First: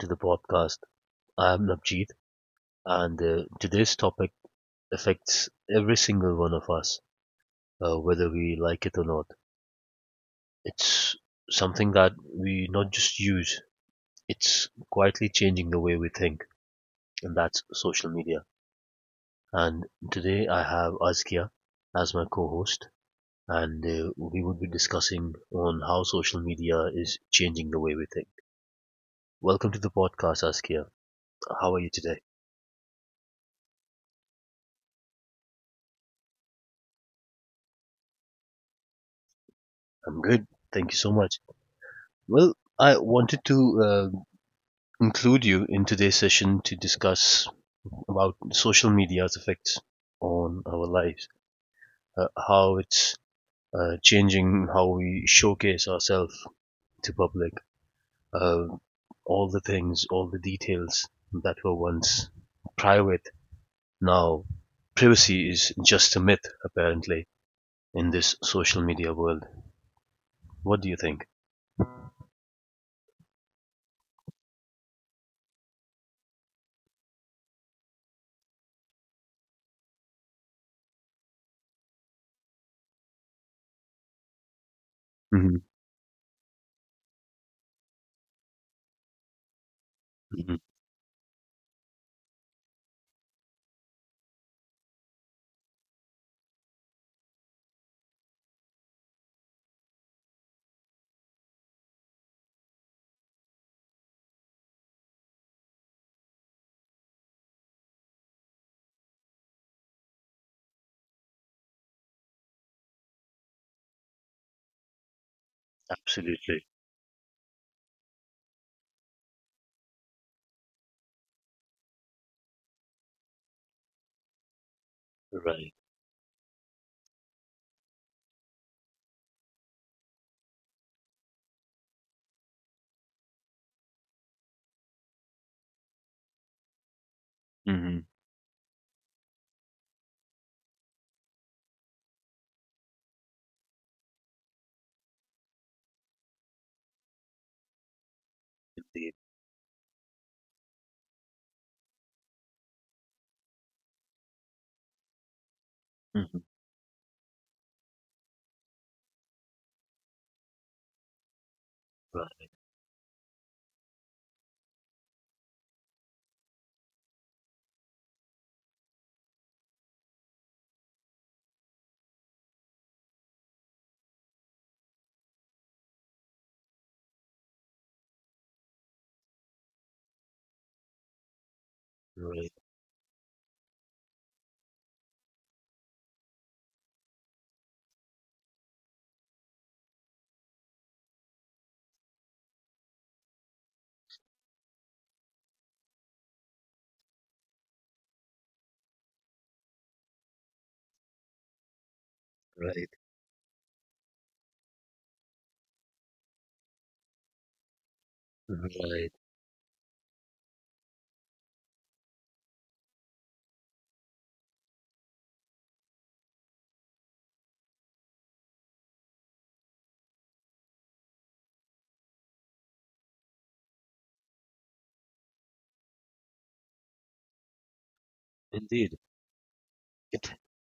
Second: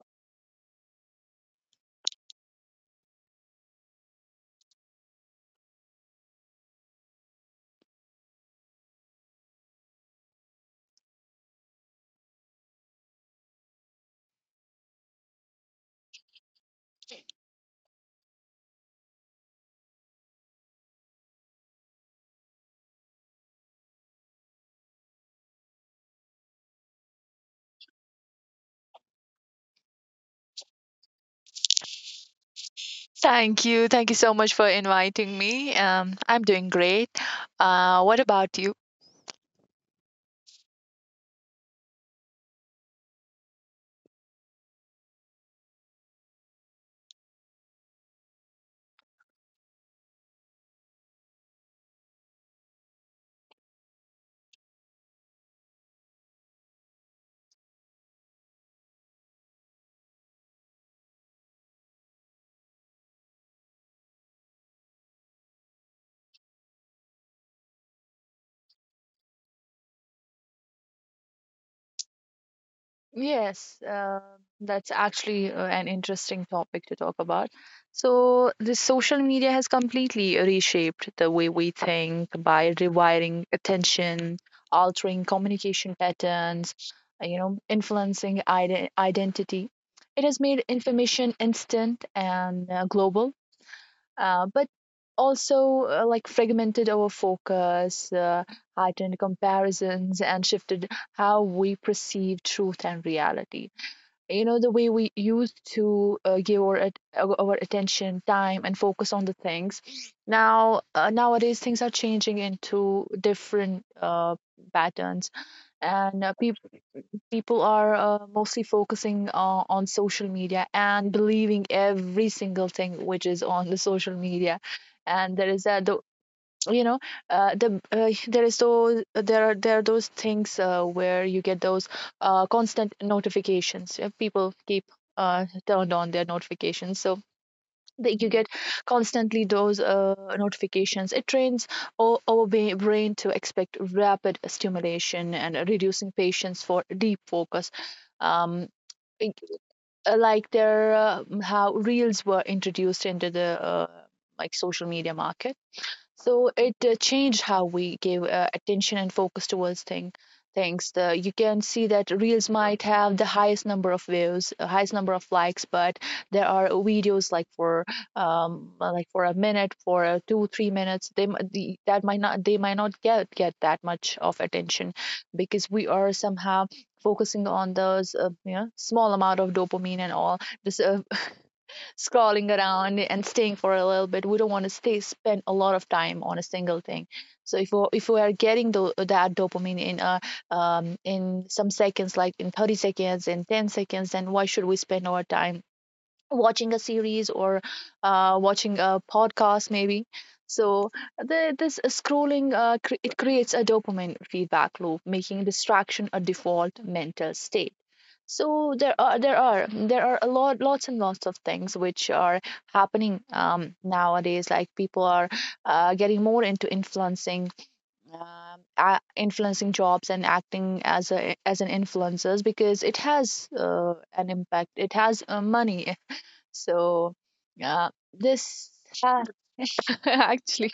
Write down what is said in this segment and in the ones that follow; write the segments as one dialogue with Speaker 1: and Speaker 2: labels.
Speaker 1: to the podcast. I am Navjeet, and today's topic affects every single one of us, whether we like it or not. It's something that we not just use, it's quietly changing the way we think, and that's social media. And today I have Azkia as my co host, and we would be discussing on how social media is changing the way we think. Welcome to the podcast, Azkia. How are you today?
Speaker 2: Thank you. Thank you so much for inviting me. I'm doing great. What about you?
Speaker 1: I'm good. Thank you so much. Well, I wanted to include you in today's session to discuss about social media's effects on our lives, how it's changing how we showcase ourselves to public, uh, all the things, all the details that were once private. Now, privacy is just a myth, apparently, in this social media world. What do you think?
Speaker 2: Yes, that's actually an interesting topic to talk about. So, the social media has completely reshaped the way we think by rewiring attention, altering
Speaker 1: Hmm.
Speaker 2: communication patterns, you know, influencing identity. It has made information instant and global but also like fragmented our focus, heightened comparisons, and shifted how we perceive truth and reality. You know, the way we used to give our, our attention, time, and focus on the things. Now, nowadays, things are changing into different patterns, and
Speaker 1: Absolutely
Speaker 2: people are mostly focusing on social media and believing every single thing which is on the social media, and there is
Speaker 1: right.
Speaker 2: that the you know there is those there are those things where you get those constant notifications. People keep turned on their notifications so
Speaker 1: Hmm.
Speaker 2: that you get constantly those notifications. It trains our brain to expect rapid stimulation and reducing patience for deep focus. Um,
Speaker 1: Indeed.
Speaker 2: it- like there, how reels were introduced into the like social media market,
Speaker 1: Hmm.
Speaker 2: so it changed how we gave attention and focus towards things. The you can see that reels might have the highest number of views, highest number of likes, but there are videos like for a minute, for 2 3 minutes. They mi- the, that might not they might not get that much of attention because we are somehow focusing on those you know small amount of dopamine and all this
Speaker 1: Right,
Speaker 2: scrolling around and staying for a little bit. We don't want to stay spend a lot of time on a single thing. So if we are getting that dopamine in some seconds, like in 30 seconds, in 10 seconds, then why should we spend our time watching a series or watching a podcast maybe. So this scrolling
Speaker 1: right,
Speaker 2: it creates a dopamine feedback loop, making distraction a default mental state. So there
Speaker 1: right.
Speaker 2: are there are there are a lots and lots of things which are happening nowadays. Like people are getting more into influencing, influencing jobs and acting as a as an influencers because it has an impact, it has money, so, this
Speaker 1: Indeed,
Speaker 2: uh,
Speaker 1: it
Speaker 2: actually,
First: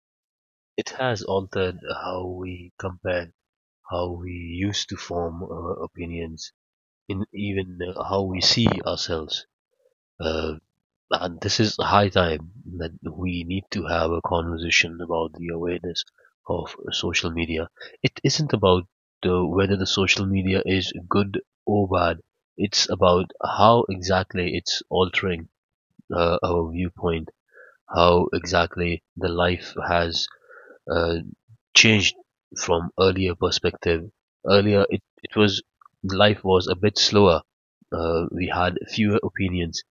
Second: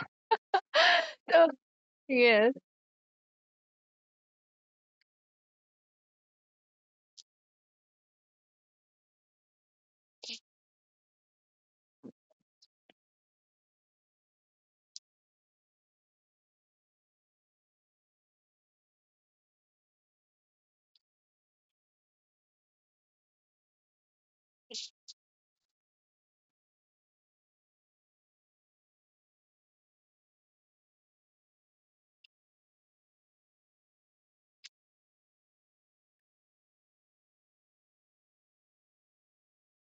Speaker 1: it has
Speaker 2: so
Speaker 1: altered how
Speaker 2: yes,
Speaker 1: we compare, how we used to form opinions, in even how we see ourselves. Uh, and this is high time that we need to have a conversation about the awareness of social media. It isn't about whether the social media is good or bad. It's about how exactly it's altering our viewpoints. How exactly the life has uh, changed from earlier perspective. Earlier, it was life was a bit slower. We had fewer opinions.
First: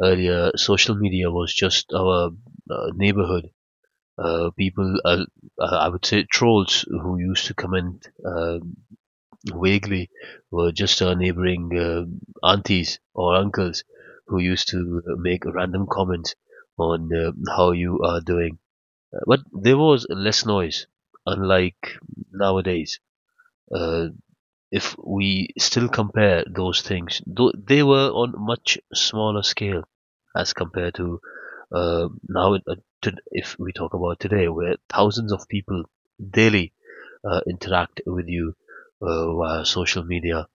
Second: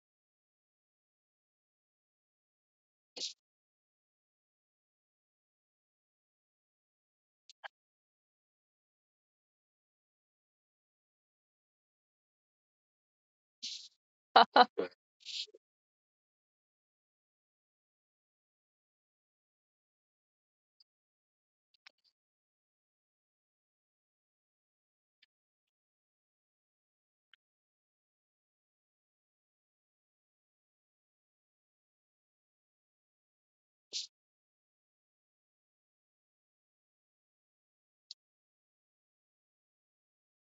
Speaker 1: Earlier, social media was just our neighborhood. People, I would say trolls who used to comment vaguely were just our neighboring aunties or uncles who used to make random comments on how you are doing, but there was less noise, unlike nowadays. Uh, if we still compare those things, though they were on much smaller scale as compared to now. To, if we talk about today, where thousands of people daily interact with you via social media,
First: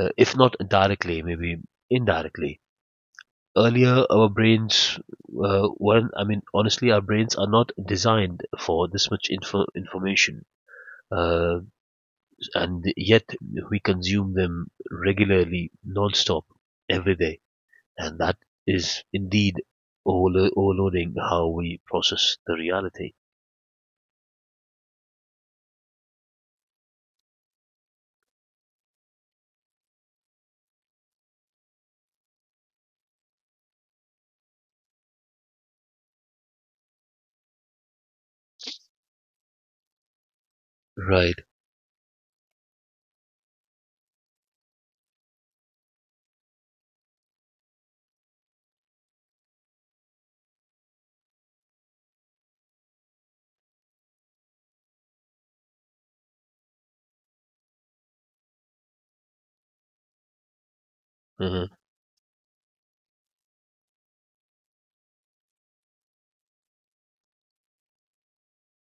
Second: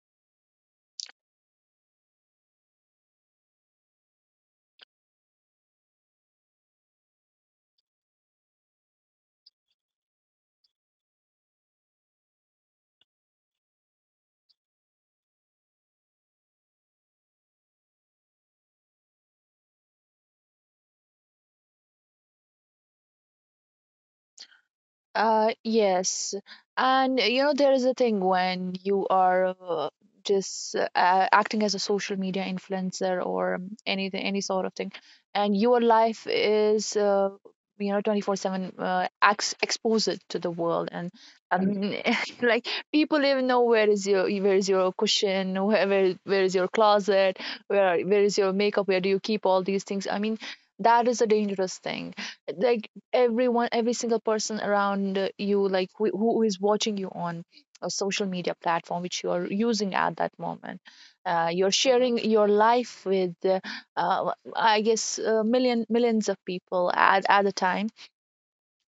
Speaker 1: if not directly, maybe indirectly. Earlier, our brains weren't. I mean, honestly, our brains are not designed for this much information, uh, and yet we consume them regularly, non-stop, every day, and that is indeed overloading how we process the reality.
Speaker 2: Uh, yes, and you know there is a thing when you are acting as a social media influencer or anything, any sort of thing, and your life is you know 24/7 ex exposed to the world, and
Speaker 1: Right.
Speaker 2: um, like people even know where is your cushion, where is your closet, where is your makeup, where do you keep all these things? I mean, that is a dangerous thing, like everyone, every single person around you, like who is watching you on a social media platform which you are using at that moment,
Speaker 1: uh
Speaker 2: you're sharing your life with I guess millions of people at the time,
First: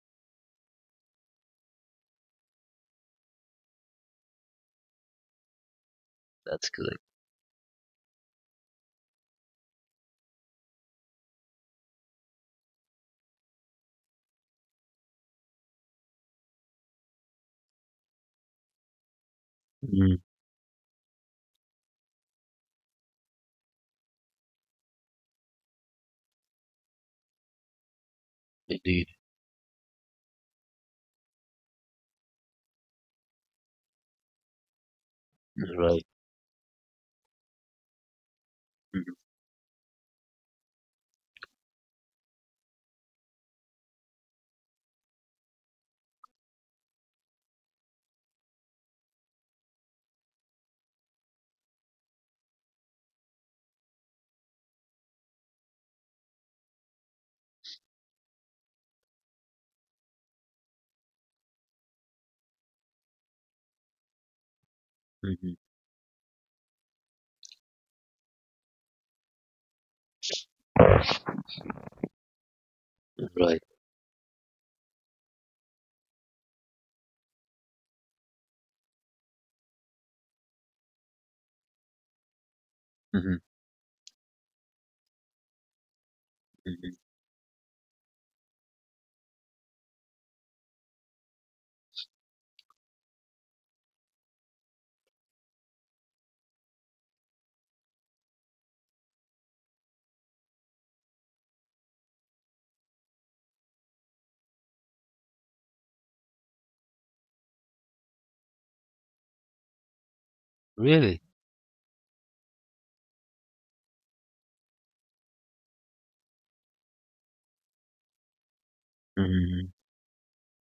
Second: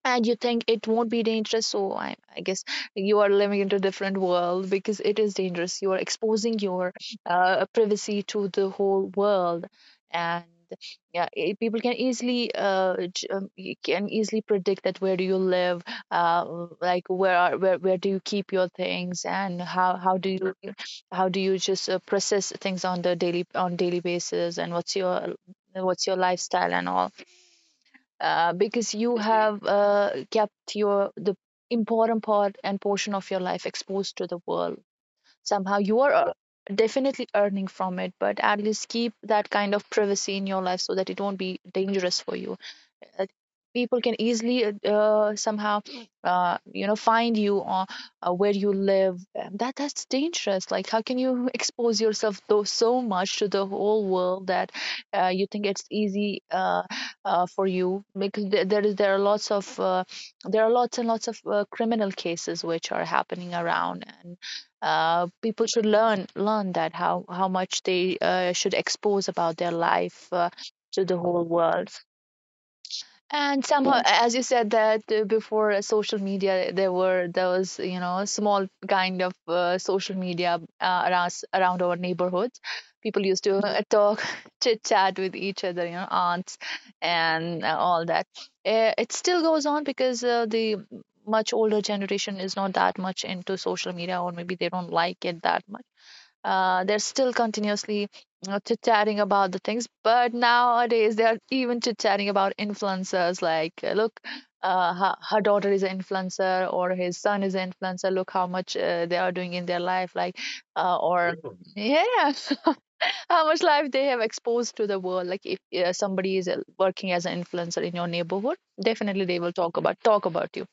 Speaker 2: and you think it won't be dangerous. So I guess you are living in a different world, because it is dangerous, you are exposing
Speaker 1: That's
Speaker 2: your
Speaker 1: correct.
Speaker 2: privacy to the whole world. And yeah, people can easily you can easily predict that where do you live, like where do you keep your things, and how
Speaker 1: Mm.
Speaker 2: do you just process things on the daily on daily basis, and what's your lifestyle and all, because
Speaker 1: Indeed.
Speaker 2: you have kept your the important part and portion of your life exposed to the world. Somehow you
Speaker 1: Right.
Speaker 2: are definitely earning from it, but at least keep
Speaker 1: Mm-hmm.
Speaker 2: that kind of privacy in your life so that it won't be dangerous for you. uh, People can easily somehow you know find you or where you live. That that's dangerous, like how can you expose yourself though so much to the whole world that you think it's easy for you, because there are lots of there are lots and lots of criminal cases which are happening around. And
Speaker 1: Mm-hmm.
Speaker 2: people should learn that how much they should expose about their life to the whole world. And
Speaker 1: Right.
Speaker 2: somehow, as you said that before social media, there was you know a small kind of social media around our neighborhoods. People
Speaker 1: Mm-hmm.
Speaker 2: used to talk, chit chat with each other, you know, aunts
Speaker 1: Mm-hmm.
Speaker 2: and all that. It still goes on, because the much older generation is not that much into social media, or maybe they don't like it that much. They're still continuously, you know, chit-chatting about the things. But nowadays they are even chit-chatting about influencers, like look her daughter is an influencer, or his son is an influencer. Look how much they are doing in their life, like
Speaker 1: Really.
Speaker 2: or Really? Yeah. How much life they have exposed to the world! Like if somebody is working as an influencer in your neighborhood, definitely they will
Speaker 1: Mm-hmm.
Speaker 2: talk about you,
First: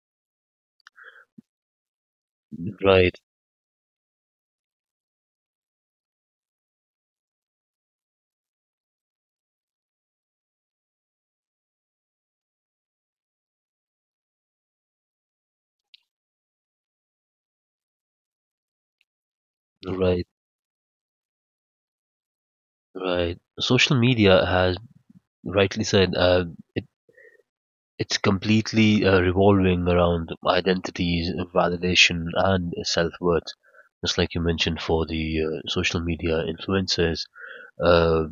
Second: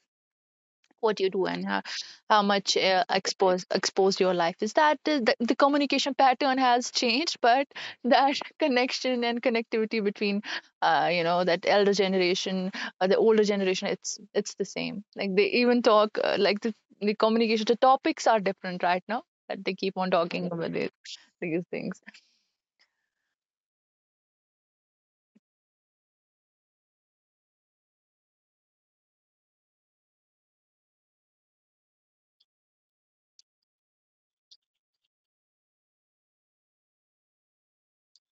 Speaker 2: what you do and how much
Speaker 1: Right.
Speaker 2: exposed your life is. That is the communication pattern has changed. But that connection and connectivity between you know that elder generation, the older generation, it's the same, like they even talk like the communication, the topics are different right now, that they keep on
Speaker 1: Right.
Speaker 2: talking about these things.
Speaker 1: Right. Social media has rightly said. It It's completely revolving around identities, validation, and self-worth. Just like you mentioned for the social media influencers, uh,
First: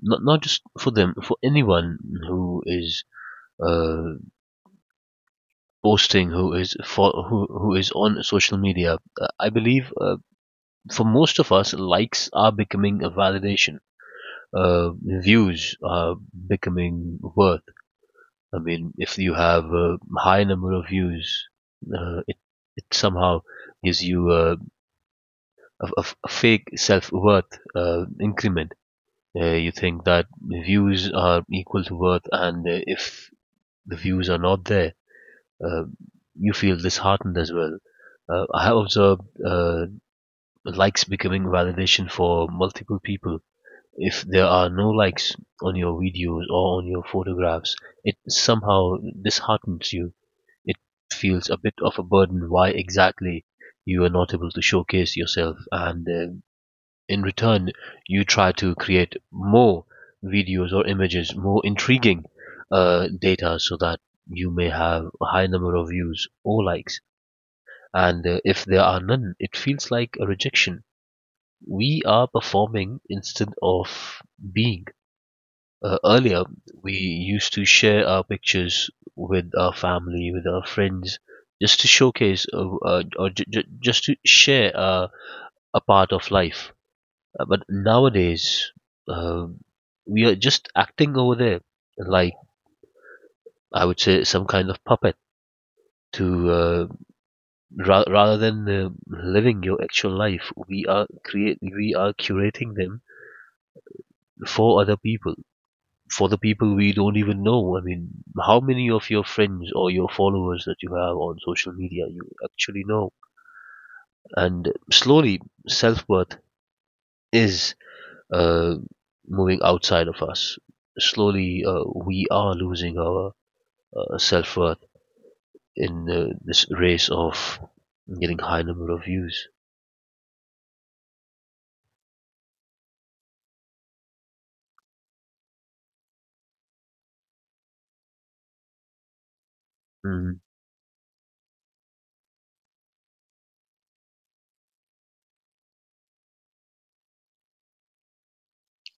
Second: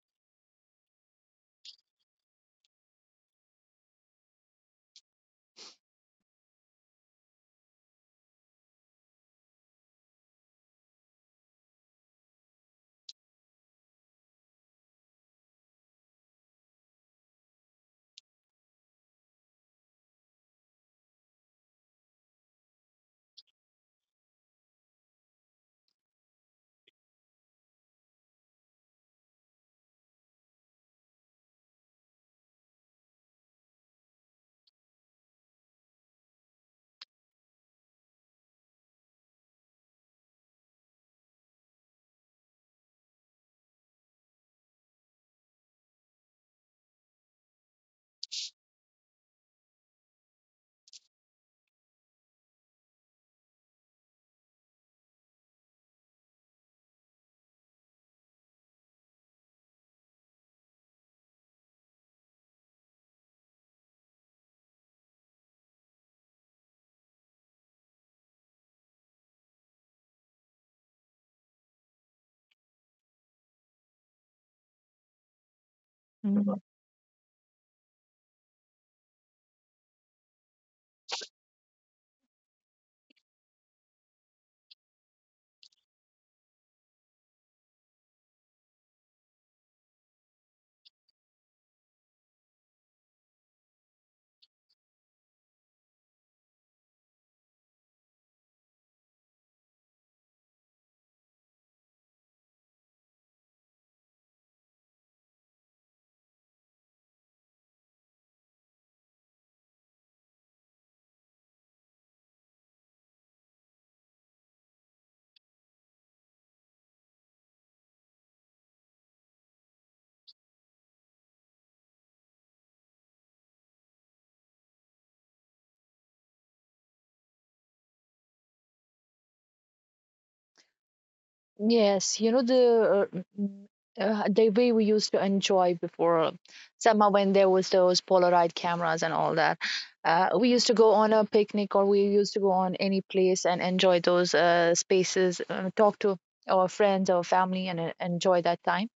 Speaker 1: not just for them, for anyone who is uh, posting, who is on social media. I believe for most of us, likes are becoming a validation. Views are becoming worth. I mean, if you have a high number of views, uh, it it somehow gives you a fake self worth increment. You think that views are equal to worth, and if the views are not there, uh, you feel disheartened as well. I have observed likes becoming validation for multiple people. If there are no likes on your videos or on your photographs, it somehow disheartens you. It feels a bit of a burden why exactly you are not able to showcase yourself, and in return you try to create more videos or images, more intriguing data so that you may have a high number of views or likes. And if there are none, it feels like a rejection. We are performing instead of being. Earlier, we used to share our pictures with our family, with our friends, just to showcase or just to share a part of life. But nowadays, uh, we are just acting over there like I would say some kind of puppet. To uh, rather than living your actual life, we are curating them for other people, for the people we don't even know. I mean, how many of your friends or your followers that you have on social media you actually know? And slowly, self worth is uh, moving outside of us. Slowly, we are losing our self worth in this race of getting high number of views.
Speaker 2: Yes, you know the the way we used to enjoy before summer, when there was those Polaroid cameras and all that.
Speaker 1: Hmm.
Speaker 2: We used to go on a picnic, or we used to go on any place and enjoy those spaces, talk to our friends, our family, and enjoy that time,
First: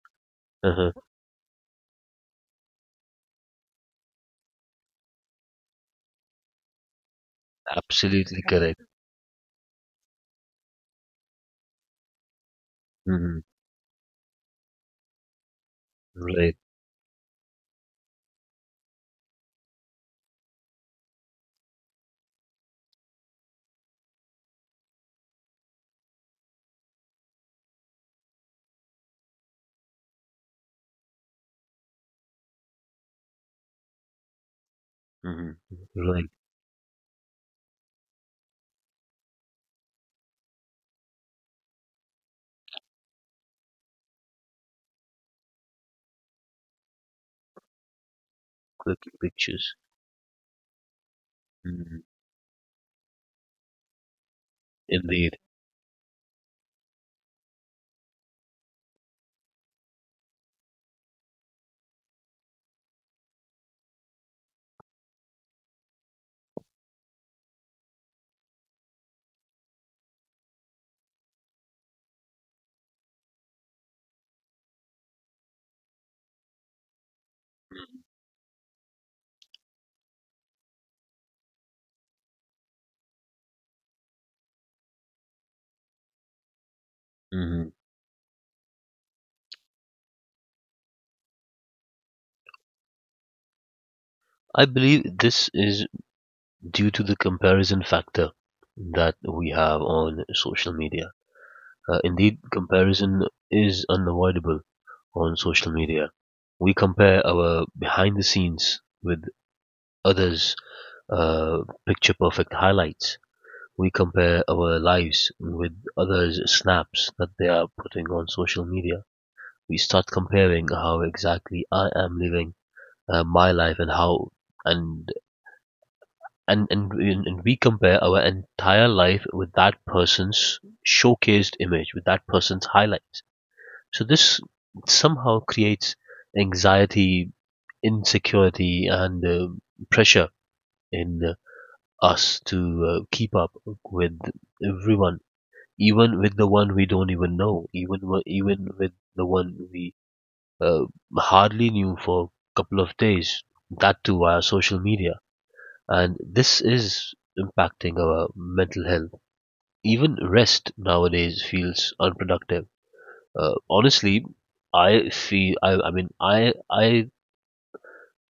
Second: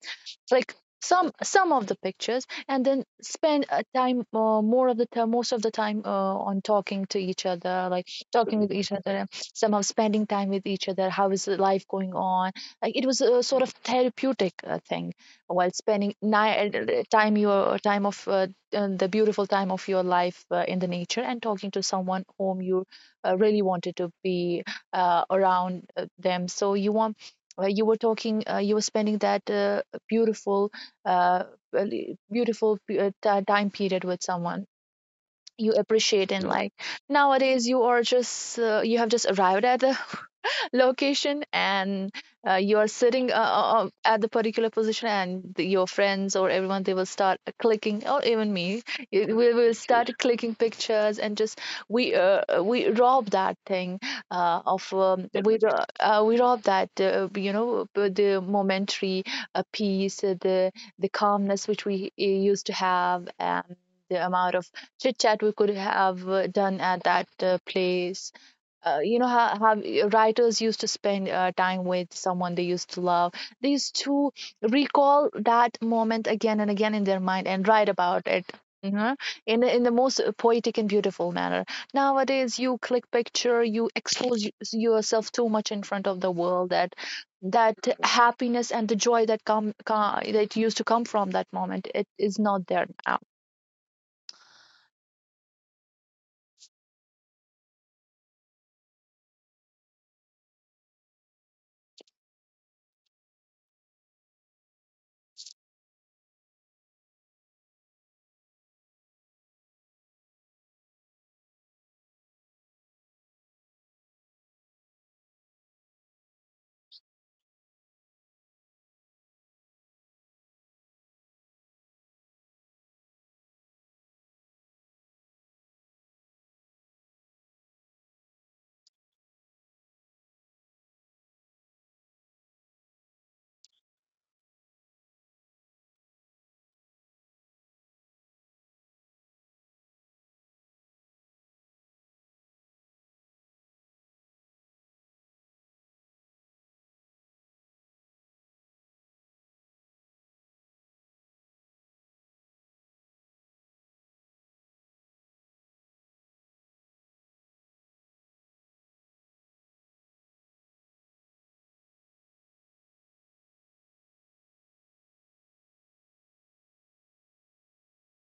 Speaker 2: like
Speaker 1: Uh-huh.
Speaker 2: some of the pictures, and then spend a time more of the time most of the time on talking to each other, like
Speaker 1: Absolutely
Speaker 2: talking with
Speaker 1: correct.
Speaker 2: each other, and somehow spending time with each other. How is the life going on, like it was a
Speaker 1: Hmm.
Speaker 2: sort of therapeutic thing, while spending
Speaker 1: Right.
Speaker 2: time, your time of the beautiful time of your life in the nature, and talking to someone whom you really wanted to be around them. So you want you were talking you were spending that beautiful uh really beautiful time period with someone
Speaker 1: Hmm.
Speaker 2: you
Speaker 1: Right.
Speaker 2: appreciate in life. Nowadays you are just you have just arrived at the location and you're sitting at the particular position, and your friends or everyone, they will start clicking, or even me,
Speaker 1: Quick
Speaker 2: we will
Speaker 1: pictures.
Speaker 2: start clicking pictures, and just
Speaker 1: Hmm.
Speaker 2: we rob that thing
Speaker 1: Indeed.
Speaker 2: we rob that you know the momentary peace, the calmness which we used to have, and the amount of chit chat we could have done at that place. You know how writers used to spend time with someone they used to love, they used to recall that moment again and again in their mind and write about it. Hmm. In the in- the most poetic and beautiful manner. Nowadays you click picture, you expose yourself too much in front of the world, that
Speaker 1: Hmm.
Speaker 2: that happiness and the joy that come, come that used to come from that moment, it is not there now.
Speaker 1: I believe this is due to the comparison factor that we have on social media. Indeed, comparison is unavoidable on social media. We compare our behind the scenes with others' uh, picture perfect highlights. We compare our lives with others' snaps that they are putting on social media. We start comparing how exactly I am living my life and how and and and and we compare our entire life with that person's showcased image, with that person's highlights. So this somehow creates anxiety, insecurity, and pressure in us to keep up with everyone, even with the one we don't even know, even with the one we uh, hardly knew for a couple of days. That too via social media, and this is impacting our mental health. Even rest nowadays feels unproductive. Honestly, I mean I I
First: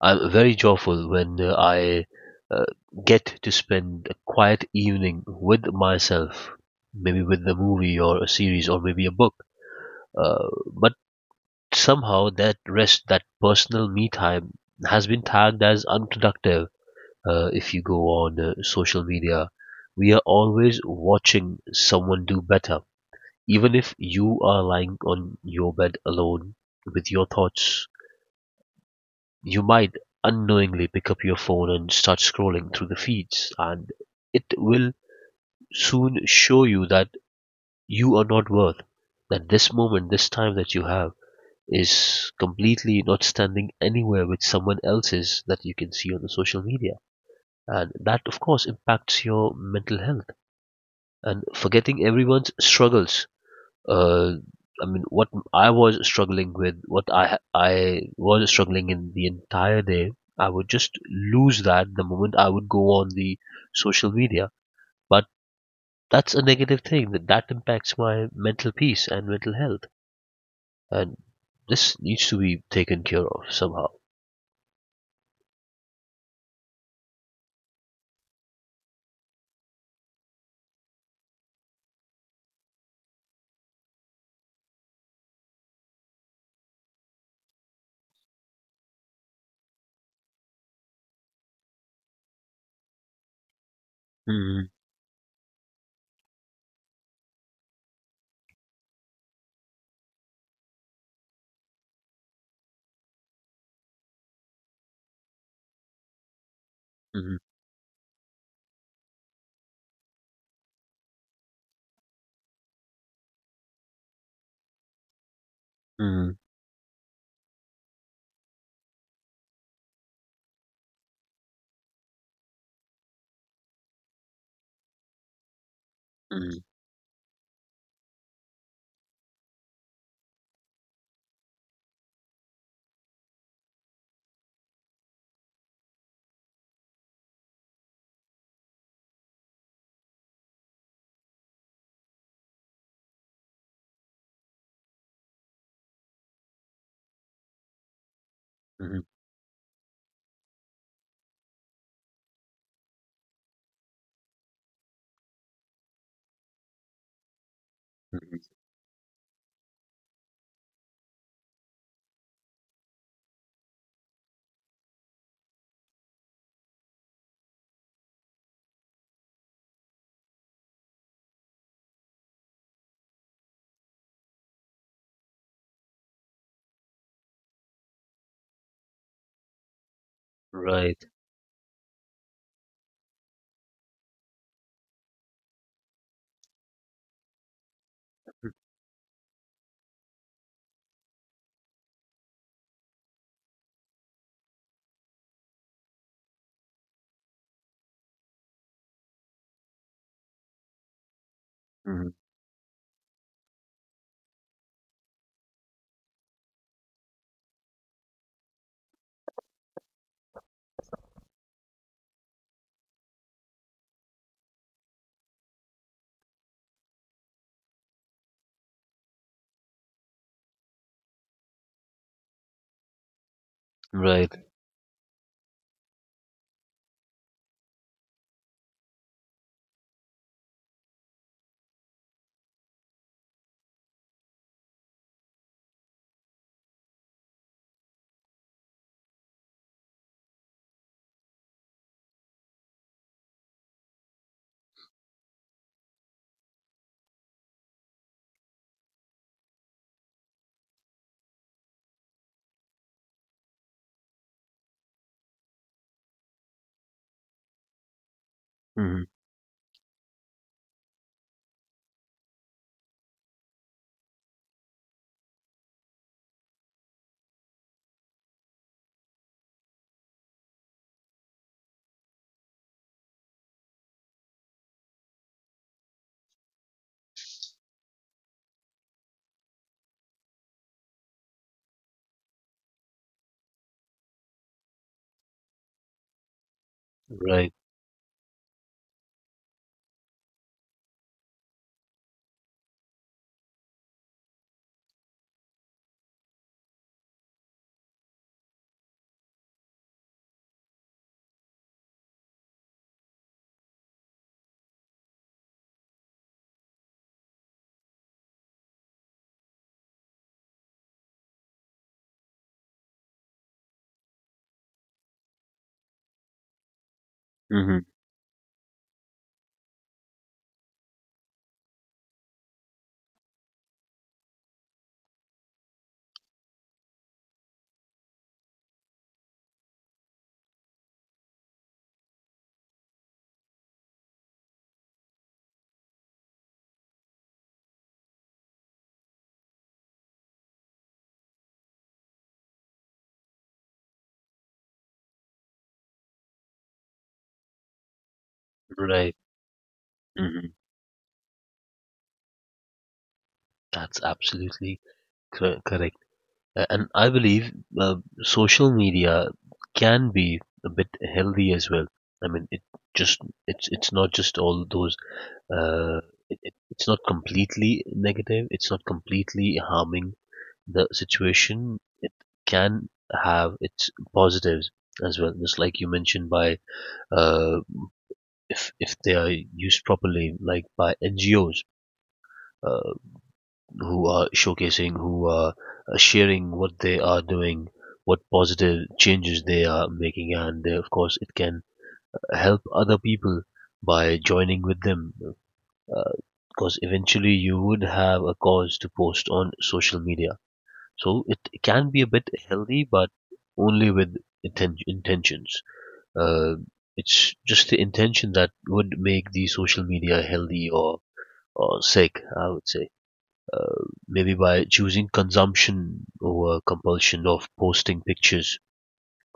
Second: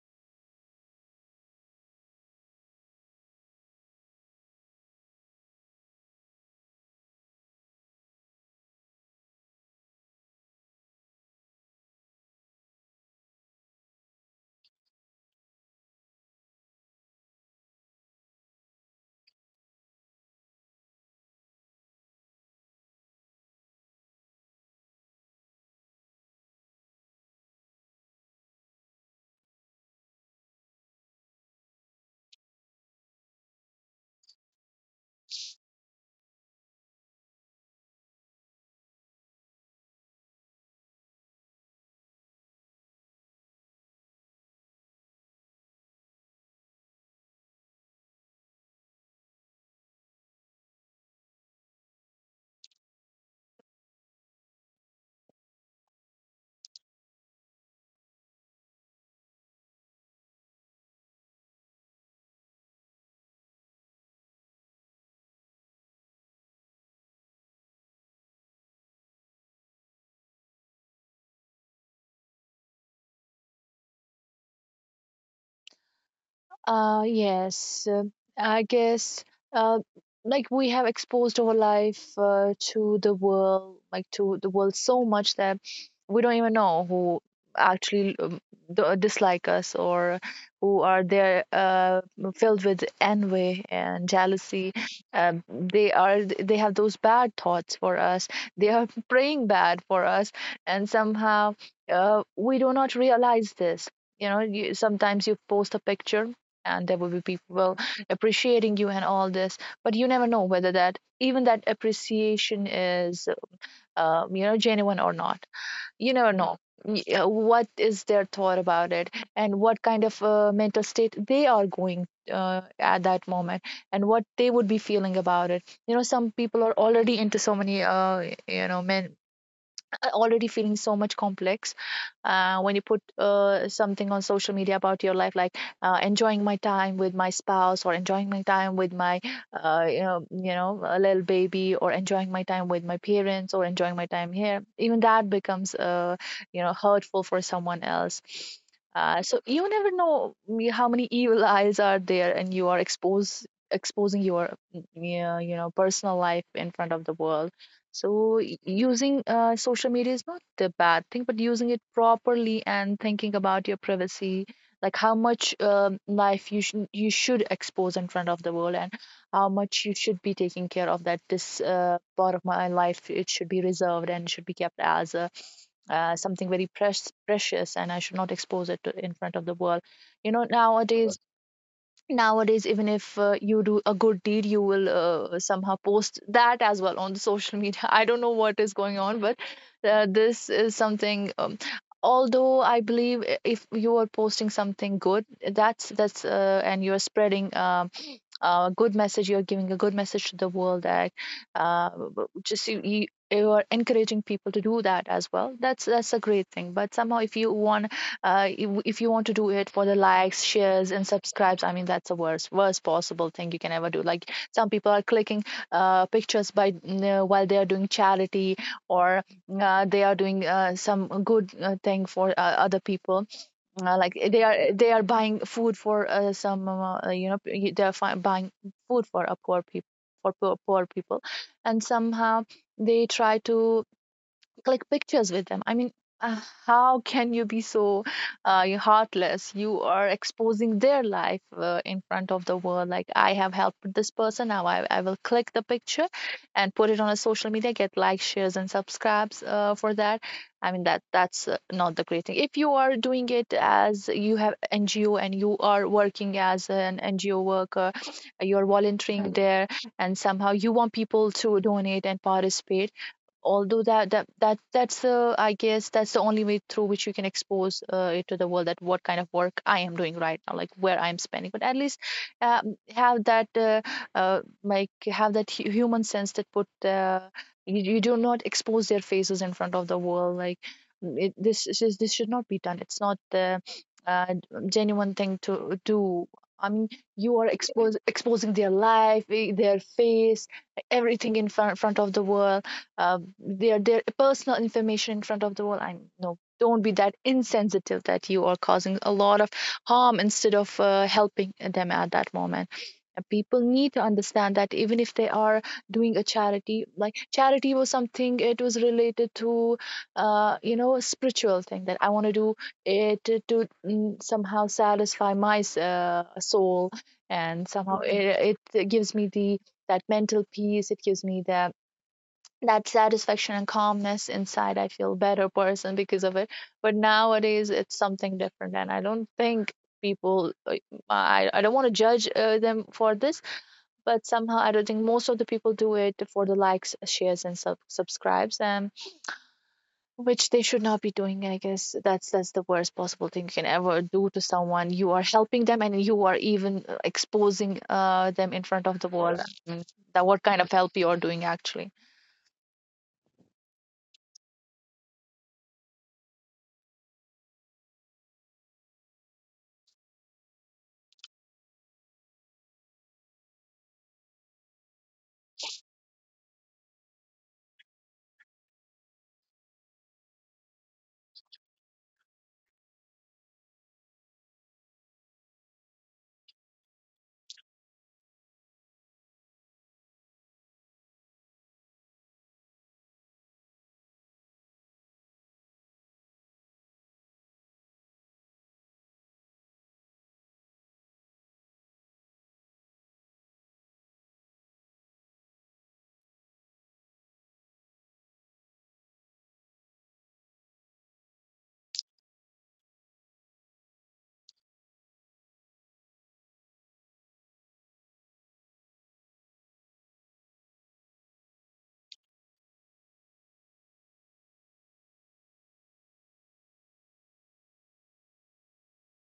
Speaker 1: I'm very joyful when I uh, get to spend a quiet evening with myself, maybe with a movie or a series or maybe a book. But somehow that rest, that personal me time, has been tagged as unproductive. If you go on social media, we are always watching someone do better. Even if you are lying on your bed alone with your thoughts, you might unknowingly pick up your phone and start scrolling through the feeds, and it will soon show you that you are not worth, that this moment, this time that you have, is completely not standing anywhere with someone else's that you can see on the social media. And that, of course, impacts your mental health. And forgetting everyone's struggles. Uh, I mean, what I was struggling with, what I was struggling in the entire day, I would just lose that the moment I would go on the social media. But that's a negative thing that impacts my mental peace and mental health, and this needs to be taken care of somehow.
Speaker 2: Uh, yes, uh, I guess uh, like we have exposed our life to the world, like to the world so much that we don't even know who actually dislike us, or who are there filled with envy and
Speaker 1: Hmm.
Speaker 2: jealousy. They are they have those bad thoughts for us. They are praying bad for us, and somehow we do not realize this. You know, sometimes you post a picture and there will be
Speaker 1: Hmm.
Speaker 2: people appreciating you and all this, but you never know whether that even that appreciation is you know, genuine or not. You
Speaker 1: Hmm.
Speaker 2: never know what is their thought about it, and what kind of mental state they are going at that moment, and what they would be feeling about it. You know, some
Speaker 1: Hmm.
Speaker 2: people are already into so many you know men already feeling so much complex when you put something on social media about your life, like enjoying my time with my spouse, or enjoying my time with my a little baby, or enjoying my time with my parents, or enjoying my time here. Even that becomes hurtful for someone else.
Speaker 1: Hmm.
Speaker 2: So you never know how many evil eyes are there, and you are exposed exposing your yeah, you know, personal life in front of the world. So
Speaker 1: Hmm.
Speaker 2: using social media is not a bad thing, but using it properly and thinking about your privacy, like how much life you should expose in front of the world, and how much you should be taking care of that this part of my life, it should be reserved and should be kept as a, something very precious, and I should not expose it to, in front of the world. You know,
Speaker 1: Right.
Speaker 2: nowadays, even if you do a good deed, you will somehow post that as well on the social media. I don't know what is going on, but this is something although I believe, if you are posting something good, that's and you're spreading a good message, you're giving a good message to the world, that uh,
Speaker 1: Hmm.
Speaker 2: just you are encouraging people to do that as well. That's a great thing. But somehow, if you want if you want to do it for the likes, shares and subscribes, I mean, that's the worst possible thing you can ever do. Like, some people are clicking pictures while they are doing charity, or they are doing some good thing for other people.
Speaker 1: Right.
Speaker 2: They are they are buying food for some you know, buying food for a poor people, for poor people, and somehow they try to click pictures with them. I mean, uh, how can you be so you heartless? You are exposing their life in front of the world. Like, I have helped this person. Now I will click the picture and put it on a social media, get likes, shares, and subscribes for that. I mean, that's not the great thing. If you are doing it as you have NGO and you are working as an NGO worker, you're
Speaker 1: Hmm.
Speaker 2: volunteering there, and somehow you want people to donate and participate. Although that's I guess that's the only way through which you can expose it to the world, that what kind of work I am doing right now, like where I'm spending. But at least have that like have that human sense that you do not expose their faces in front of the world. Like, mm, it, this is this this should not be done. It's not the uh, genuine thing to do. I mean, you are
Speaker 1: Right.
Speaker 2: exposing their life, their face, everything in front of the world, their personal information in front of the world. I know, don't be that insensitive that you are causing a lot of harm instead of helping them at that moment. And people need to understand that even if they are doing a charity, like charity was something, it was related to, you know, a spiritual thing, that I want to do it to somehow satisfy my soul, and
Speaker 1: Hmm.
Speaker 2: somehow. Mhm. It gives me the, that mental peace. It gives me the, that satisfaction and calmness inside. I feel better person because of it. But nowadays, it's something different, and I don't think people, like, I don't want to judge them for this. But somehow I don't think most of the people do it for the likes, shares and subscribes, and which they should not be doing. I guess that's the worst possible thing you can ever do. To someone, you are helping them, and you are even exposing them in front of the
Speaker 1: Right.
Speaker 2: world. I mean, that what
Speaker 1: Hmm.
Speaker 2: kind of help you are doing actually?
Speaker 1: That's absolutely correct. And I believe uh, social media can be a bit healthy as well. I mean, it just it's not just all those. Uh, it's not completely negative. It's not completely harming the situation. It can have its positives as well. Just like you mentioned, by uh, if they are used properly, like by NGOs, Uh, who are showcasing, who are sharing what they are doing, what positive changes they are making, and of course, it can help other people by joining with them. uh, Because eventually, you would have a cause to post on social media. So it can be a bit healthy, but only with intentions. Uh, it's just the intention that would make the social media healthy or sick, I would say, maybe by choosing consumption over compulsion of posting pictures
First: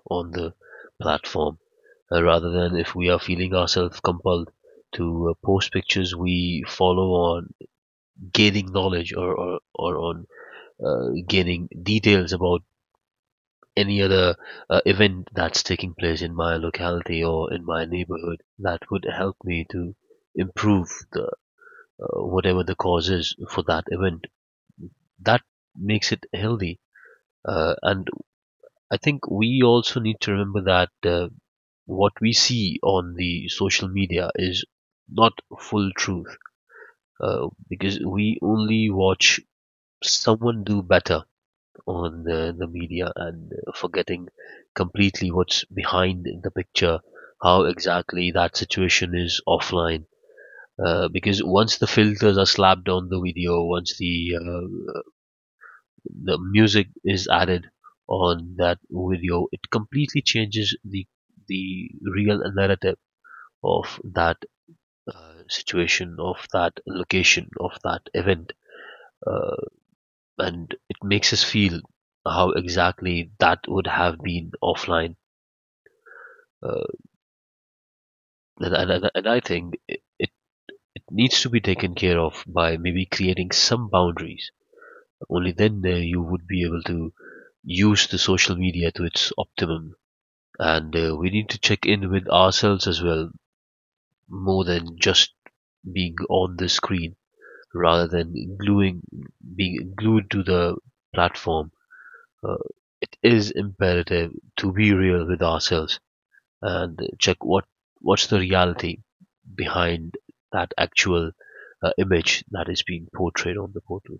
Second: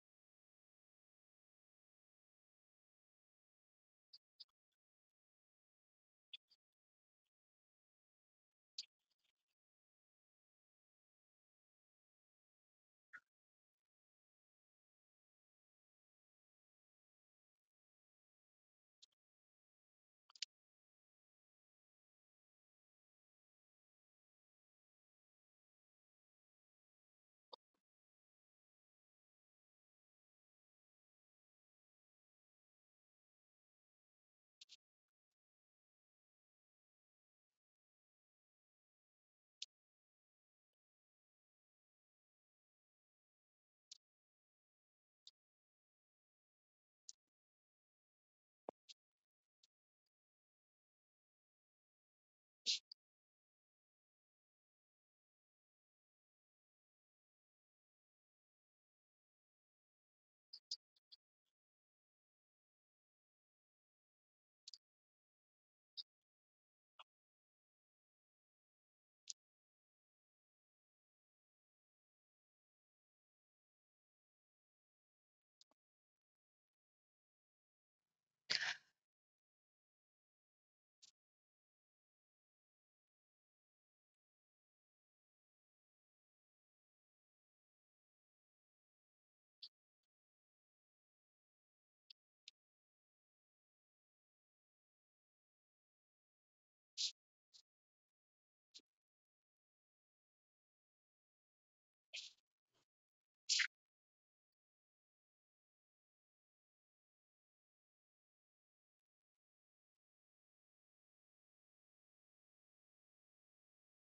Speaker 1: on the platform, rather than if we are feeling ourselves compelled to post pictures we follow on gaining knowledge or on gaining details about any other event that's taking place in my locality or in my neighborhood that would help me to improve the whatever the cause is for that event that makes it healthy. And I think we also need to remember that what we see on the social media is not full truth, because we only watch someone do better on the media and forgetting completely what's behind the picture, how exactly that situation is offline. Because once the filters are slapped on the video, once the music is added on that video, it completely changes the real narrative of that situation, of that location, of that event, uh, and it makes us feel how exactly that would have been offline. Uh, and I think it needs to be taken care of by maybe creating some boundaries. Only then you would be able to use the social media to its optimum. And we need to check in with ourselves as well, more than just being on the screen, rather than gluing being glued to the platform. Uh, it is imperative to be real with ourselves and check what's the reality behind that actual image that is being portrayed on the portal.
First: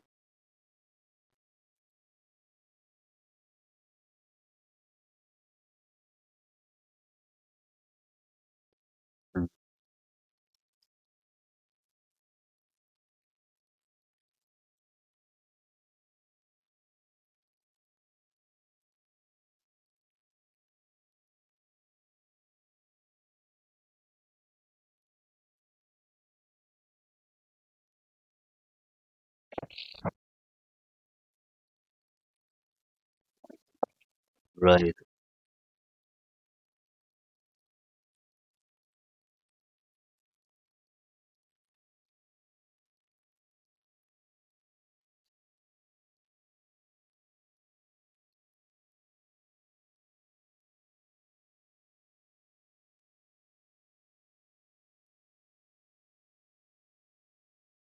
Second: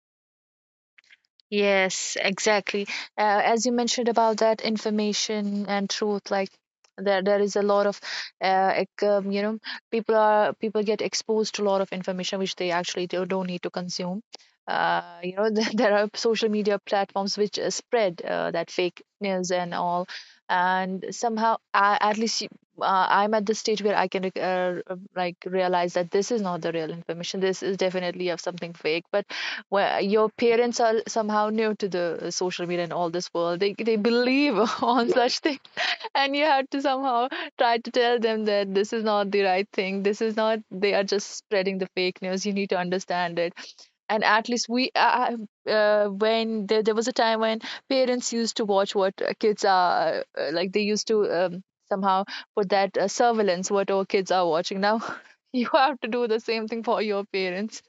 Speaker 2: Yes, exactly. As you mentioned about that information and truth, like there is a lot of you
Speaker 1: Mm,
Speaker 2: know, people are, people get exposed to a lot of information which they actually don't need to consume. You know, there are social media platforms which spread that fake news and all, and somehow I, at least I'm at the stage where I can like realize that this is not the real information. This is definitely of something fake. But where your parents are somehow new to the social media and all this world, they believe
Speaker 1: right,
Speaker 2: on such thing, and you have to somehow try to tell them that this is not the right thing. This is not, they are just spreading the fake news, you need to understand it. And at least we when there was a time when parents used to watch what kids are like they used to somehow put that surveillance, what our kids are watching. Now, you have to do the same thing for your parents.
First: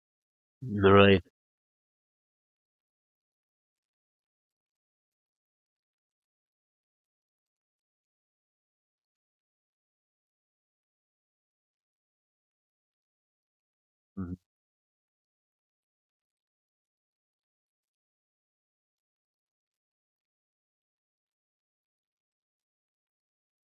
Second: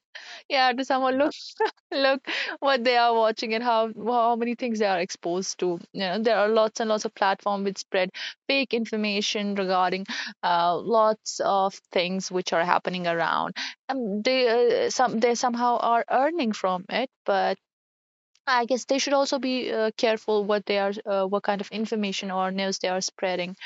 Speaker 2: Yeah, to someone,
Speaker 1: right.
Speaker 2: look, look what they are watching, and how many things they are exposed to. You know, there are lots and lots of platforms which spread fake information regarding lots of things which are happening around.
Speaker 1: Mhm.
Speaker 2: They somehow are earning from it. But I guess they should also be careful what they are what kind of information or news they are spreading.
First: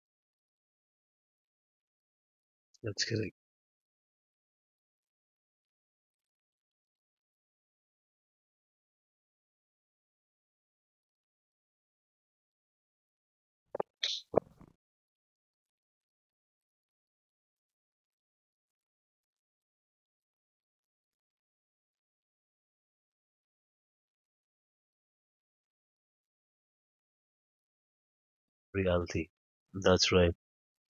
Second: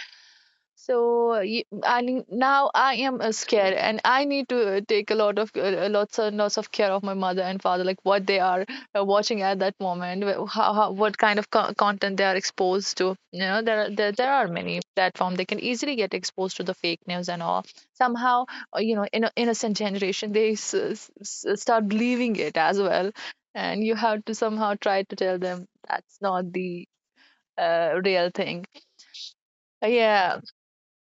Speaker 2: So I need, now I
Speaker 1: That's
Speaker 2: am
Speaker 1: correct.
Speaker 2: scared, and I need to take a lot of lots and lots of care of my mother and father, like what they are watching at that moment, how what kind of content they are exposed to. You know, there are many platforms, they can easily get exposed to the fake news and all. Somehow, you know, in innocent generation, they start believing it as well, and you have to somehow try to tell them that's not the real thing.
Speaker 1: Reality. That's right.
Speaker 2: Yeah.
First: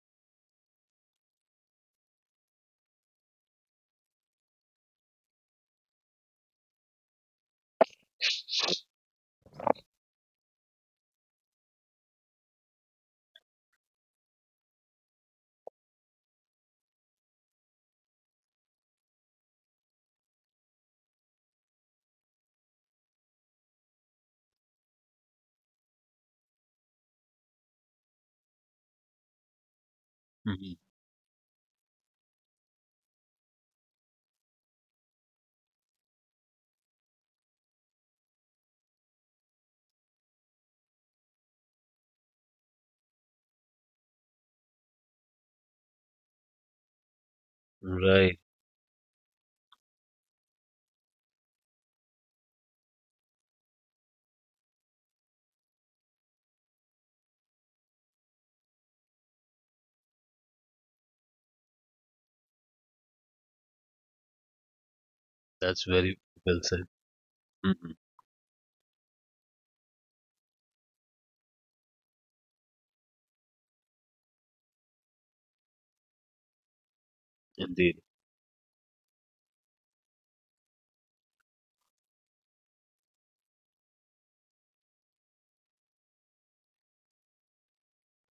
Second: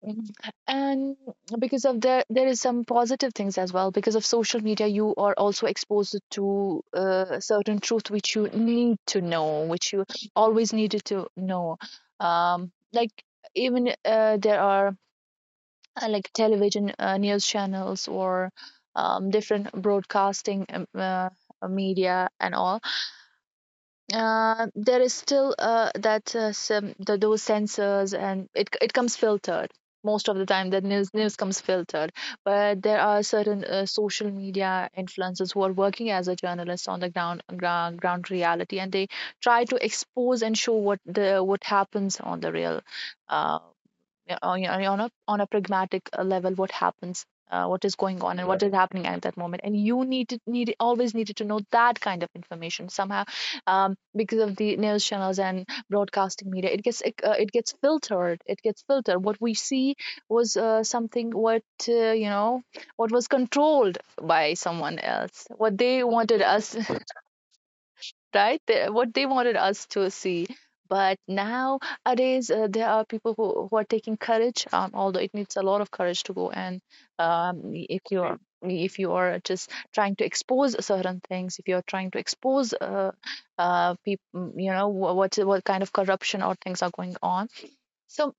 Speaker 2: Mhm. And because of there is some positive things as well. Because of social media, you are also exposed to certain truth which you need to know, which you always needed to know. Like, even there are like television news channels, or different broadcasting media and all, there is still those sensors, and it comes filtered most of the time.
Speaker 1: Mhm.
Speaker 2: The news comes filtered. But there are certain social media influencers who are working as a journalist on the ground reality, and they try to expose and show what happens on the real uh, yeah, on yeah, on a pragmatic level, what happens, what is going on
Speaker 1: Right,
Speaker 2: and what is happening at that moment. And you needed needed always needed to know that kind of information somehow. Because of the news channels and broadcasting media, it gets filtered. What we see was something what you know, what was controlled by someone else, what
Speaker 1: that's
Speaker 2: they
Speaker 1: very
Speaker 2: wanted
Speaker 1: well
Speaker 2: us.
Speaker 1: said. Mm-hmm.
Speaker 2: Right? They, what they wanted us to see. But nowadays, there are people who are taking courage. Although it needs a lot of courage to go and um,
Speaker 1: Indeed.
Speaker 2: if you are just trying to expose certain things, if you are trying to expose people, you know, what kind of corruption or things are going on. So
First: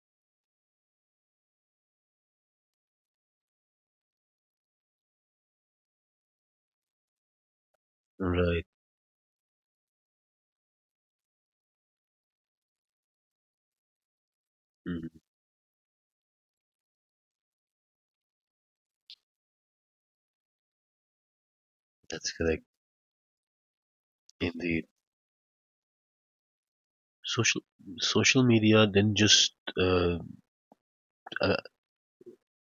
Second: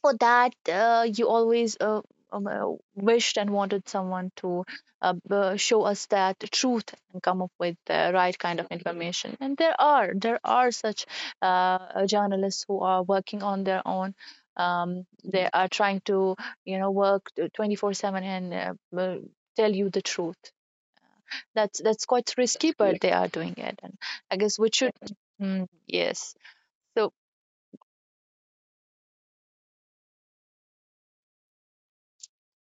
Speaker 2: for that you always wished and wanted someone to show us that truth and come up with the right kind
Speaker 1: Right.
Speaker 2: of information. And there are such journalists who are working on their own.
Speaker 1: Mm,
Speaker 2: They are trying to, you know, work 24/7, and tell you the truth. That's
Speaker 1: that's
Speaker 2: quite
Speaker 1: correct.
Speaker 2: risky, but they are doing it. And I guess we
Speaker 1: Indeed.
Speaker 2: should. Yes. So.
Speaker 1: Social social media didn't just uh, uh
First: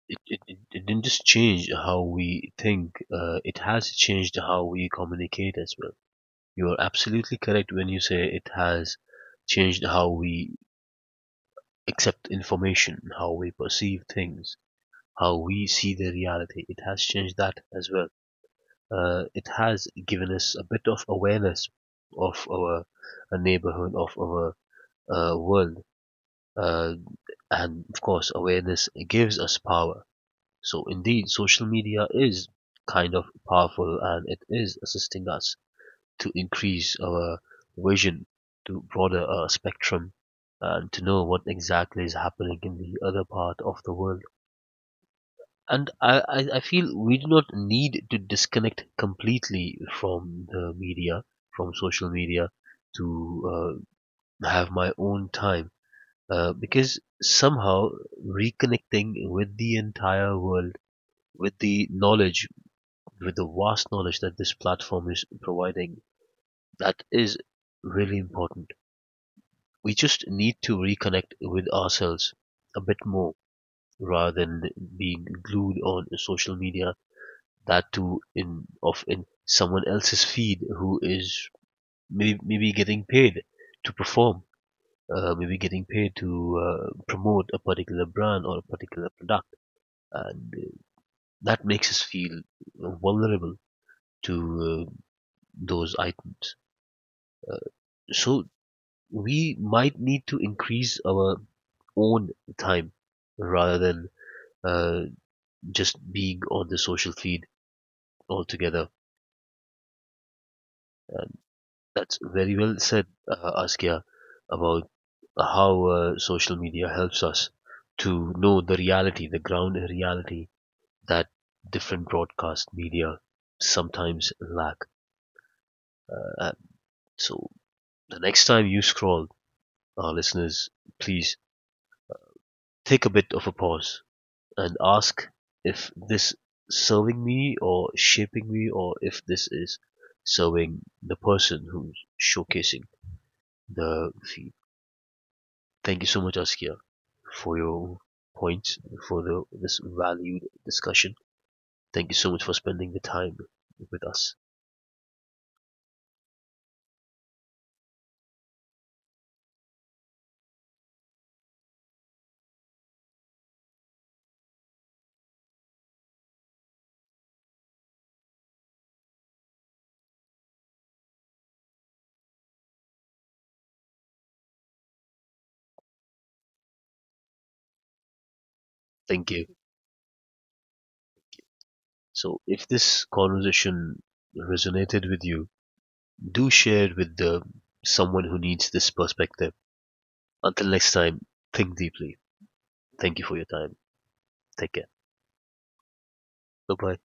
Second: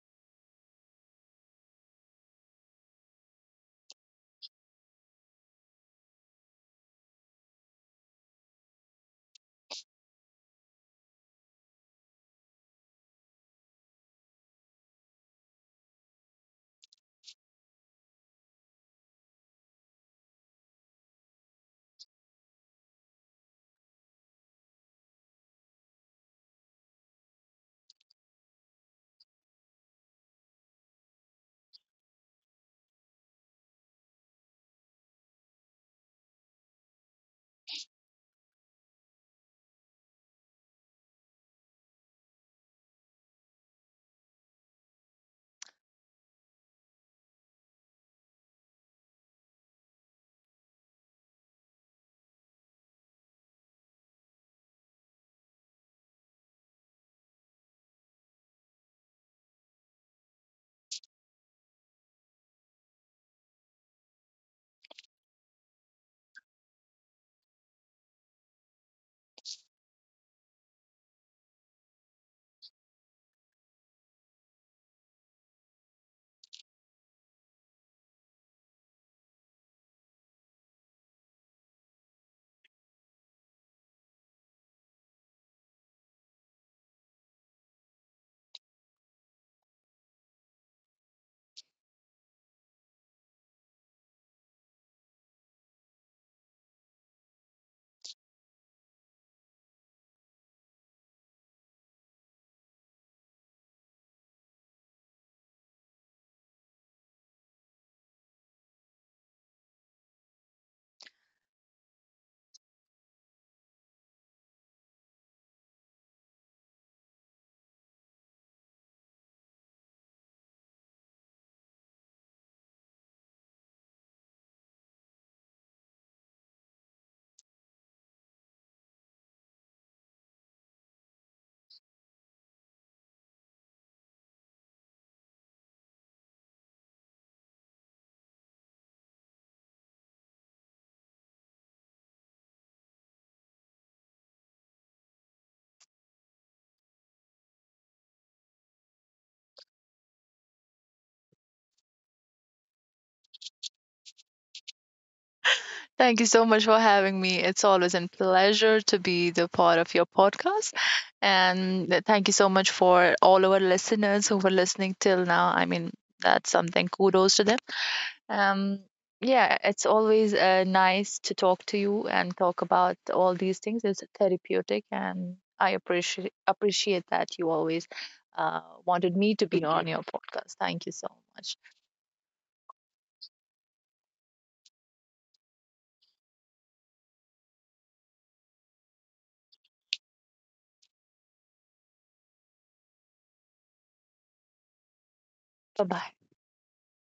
Speaker 1: it, it, it it didn't just change how we think. It has changed how we communicate as well. You are absolutely correct when you say it has changed how we accept information, how we perceive things, how we see the reality. It has changed that as well. It has given us a bit of awareness of our neighborhood, of our world, uh, and of course, awareness gives us power. So, indeed, social media is kind of powerful and it is assisting us to increase our vision to broader spectrum and to know what exactly is happening in the other part of the world. And I feel we do not need to disconnect completely from the media, from social media, to have my own time, because somehow reconnecting with the entire world, with the knowledge, with the vast knowledge that this platform is providing, that is really important. We just need to reconnect with ourselves a bit more rather than being glued on social media, that too in of in someone else's feed who is maybe getting paid to perform. Maybe getting paid to promote a particular brand or a particular product. And that makes us feel vulnerable to uh, those icons. So we might need to increase our own time rather than uh, just being on the social feed altogether. That's very well said, Askia, about how social media helps us to know the reality, the ground reality that different broadcast media sometimes lack. Uh, so the next time you scroll, our listeners, please take a bit of a pause and ask if this serving me or shaping me or if this is serving the person who's showcasing the feed. Thank you so much, Askia, for your points, for this valued discussion. Thank you so much for spending the time with us.
Speaker 2: Thank you so much for having me. It's always a pleasure to be the part of your podcast. And thank you so much for all our listeners who were listening till now. I mean, that's something. Kudos to them. Um, yeah, it's always nice to talk to you and talk about all these things. It's therapeutic, and I appreciate that you always wanted
Speaker 1: Thank
Speaker 2: me
Speaker 1: you.
Speaker 2: to be on your podcast. Thank you so much.
Speaker 1: So if this conversation resonated with you, do share it with someone who needs this perspective. Until next time, think deeply. Thank you for your time. Take care.
Speaker 2: Bye bye.
Speaker 1: Bye bye.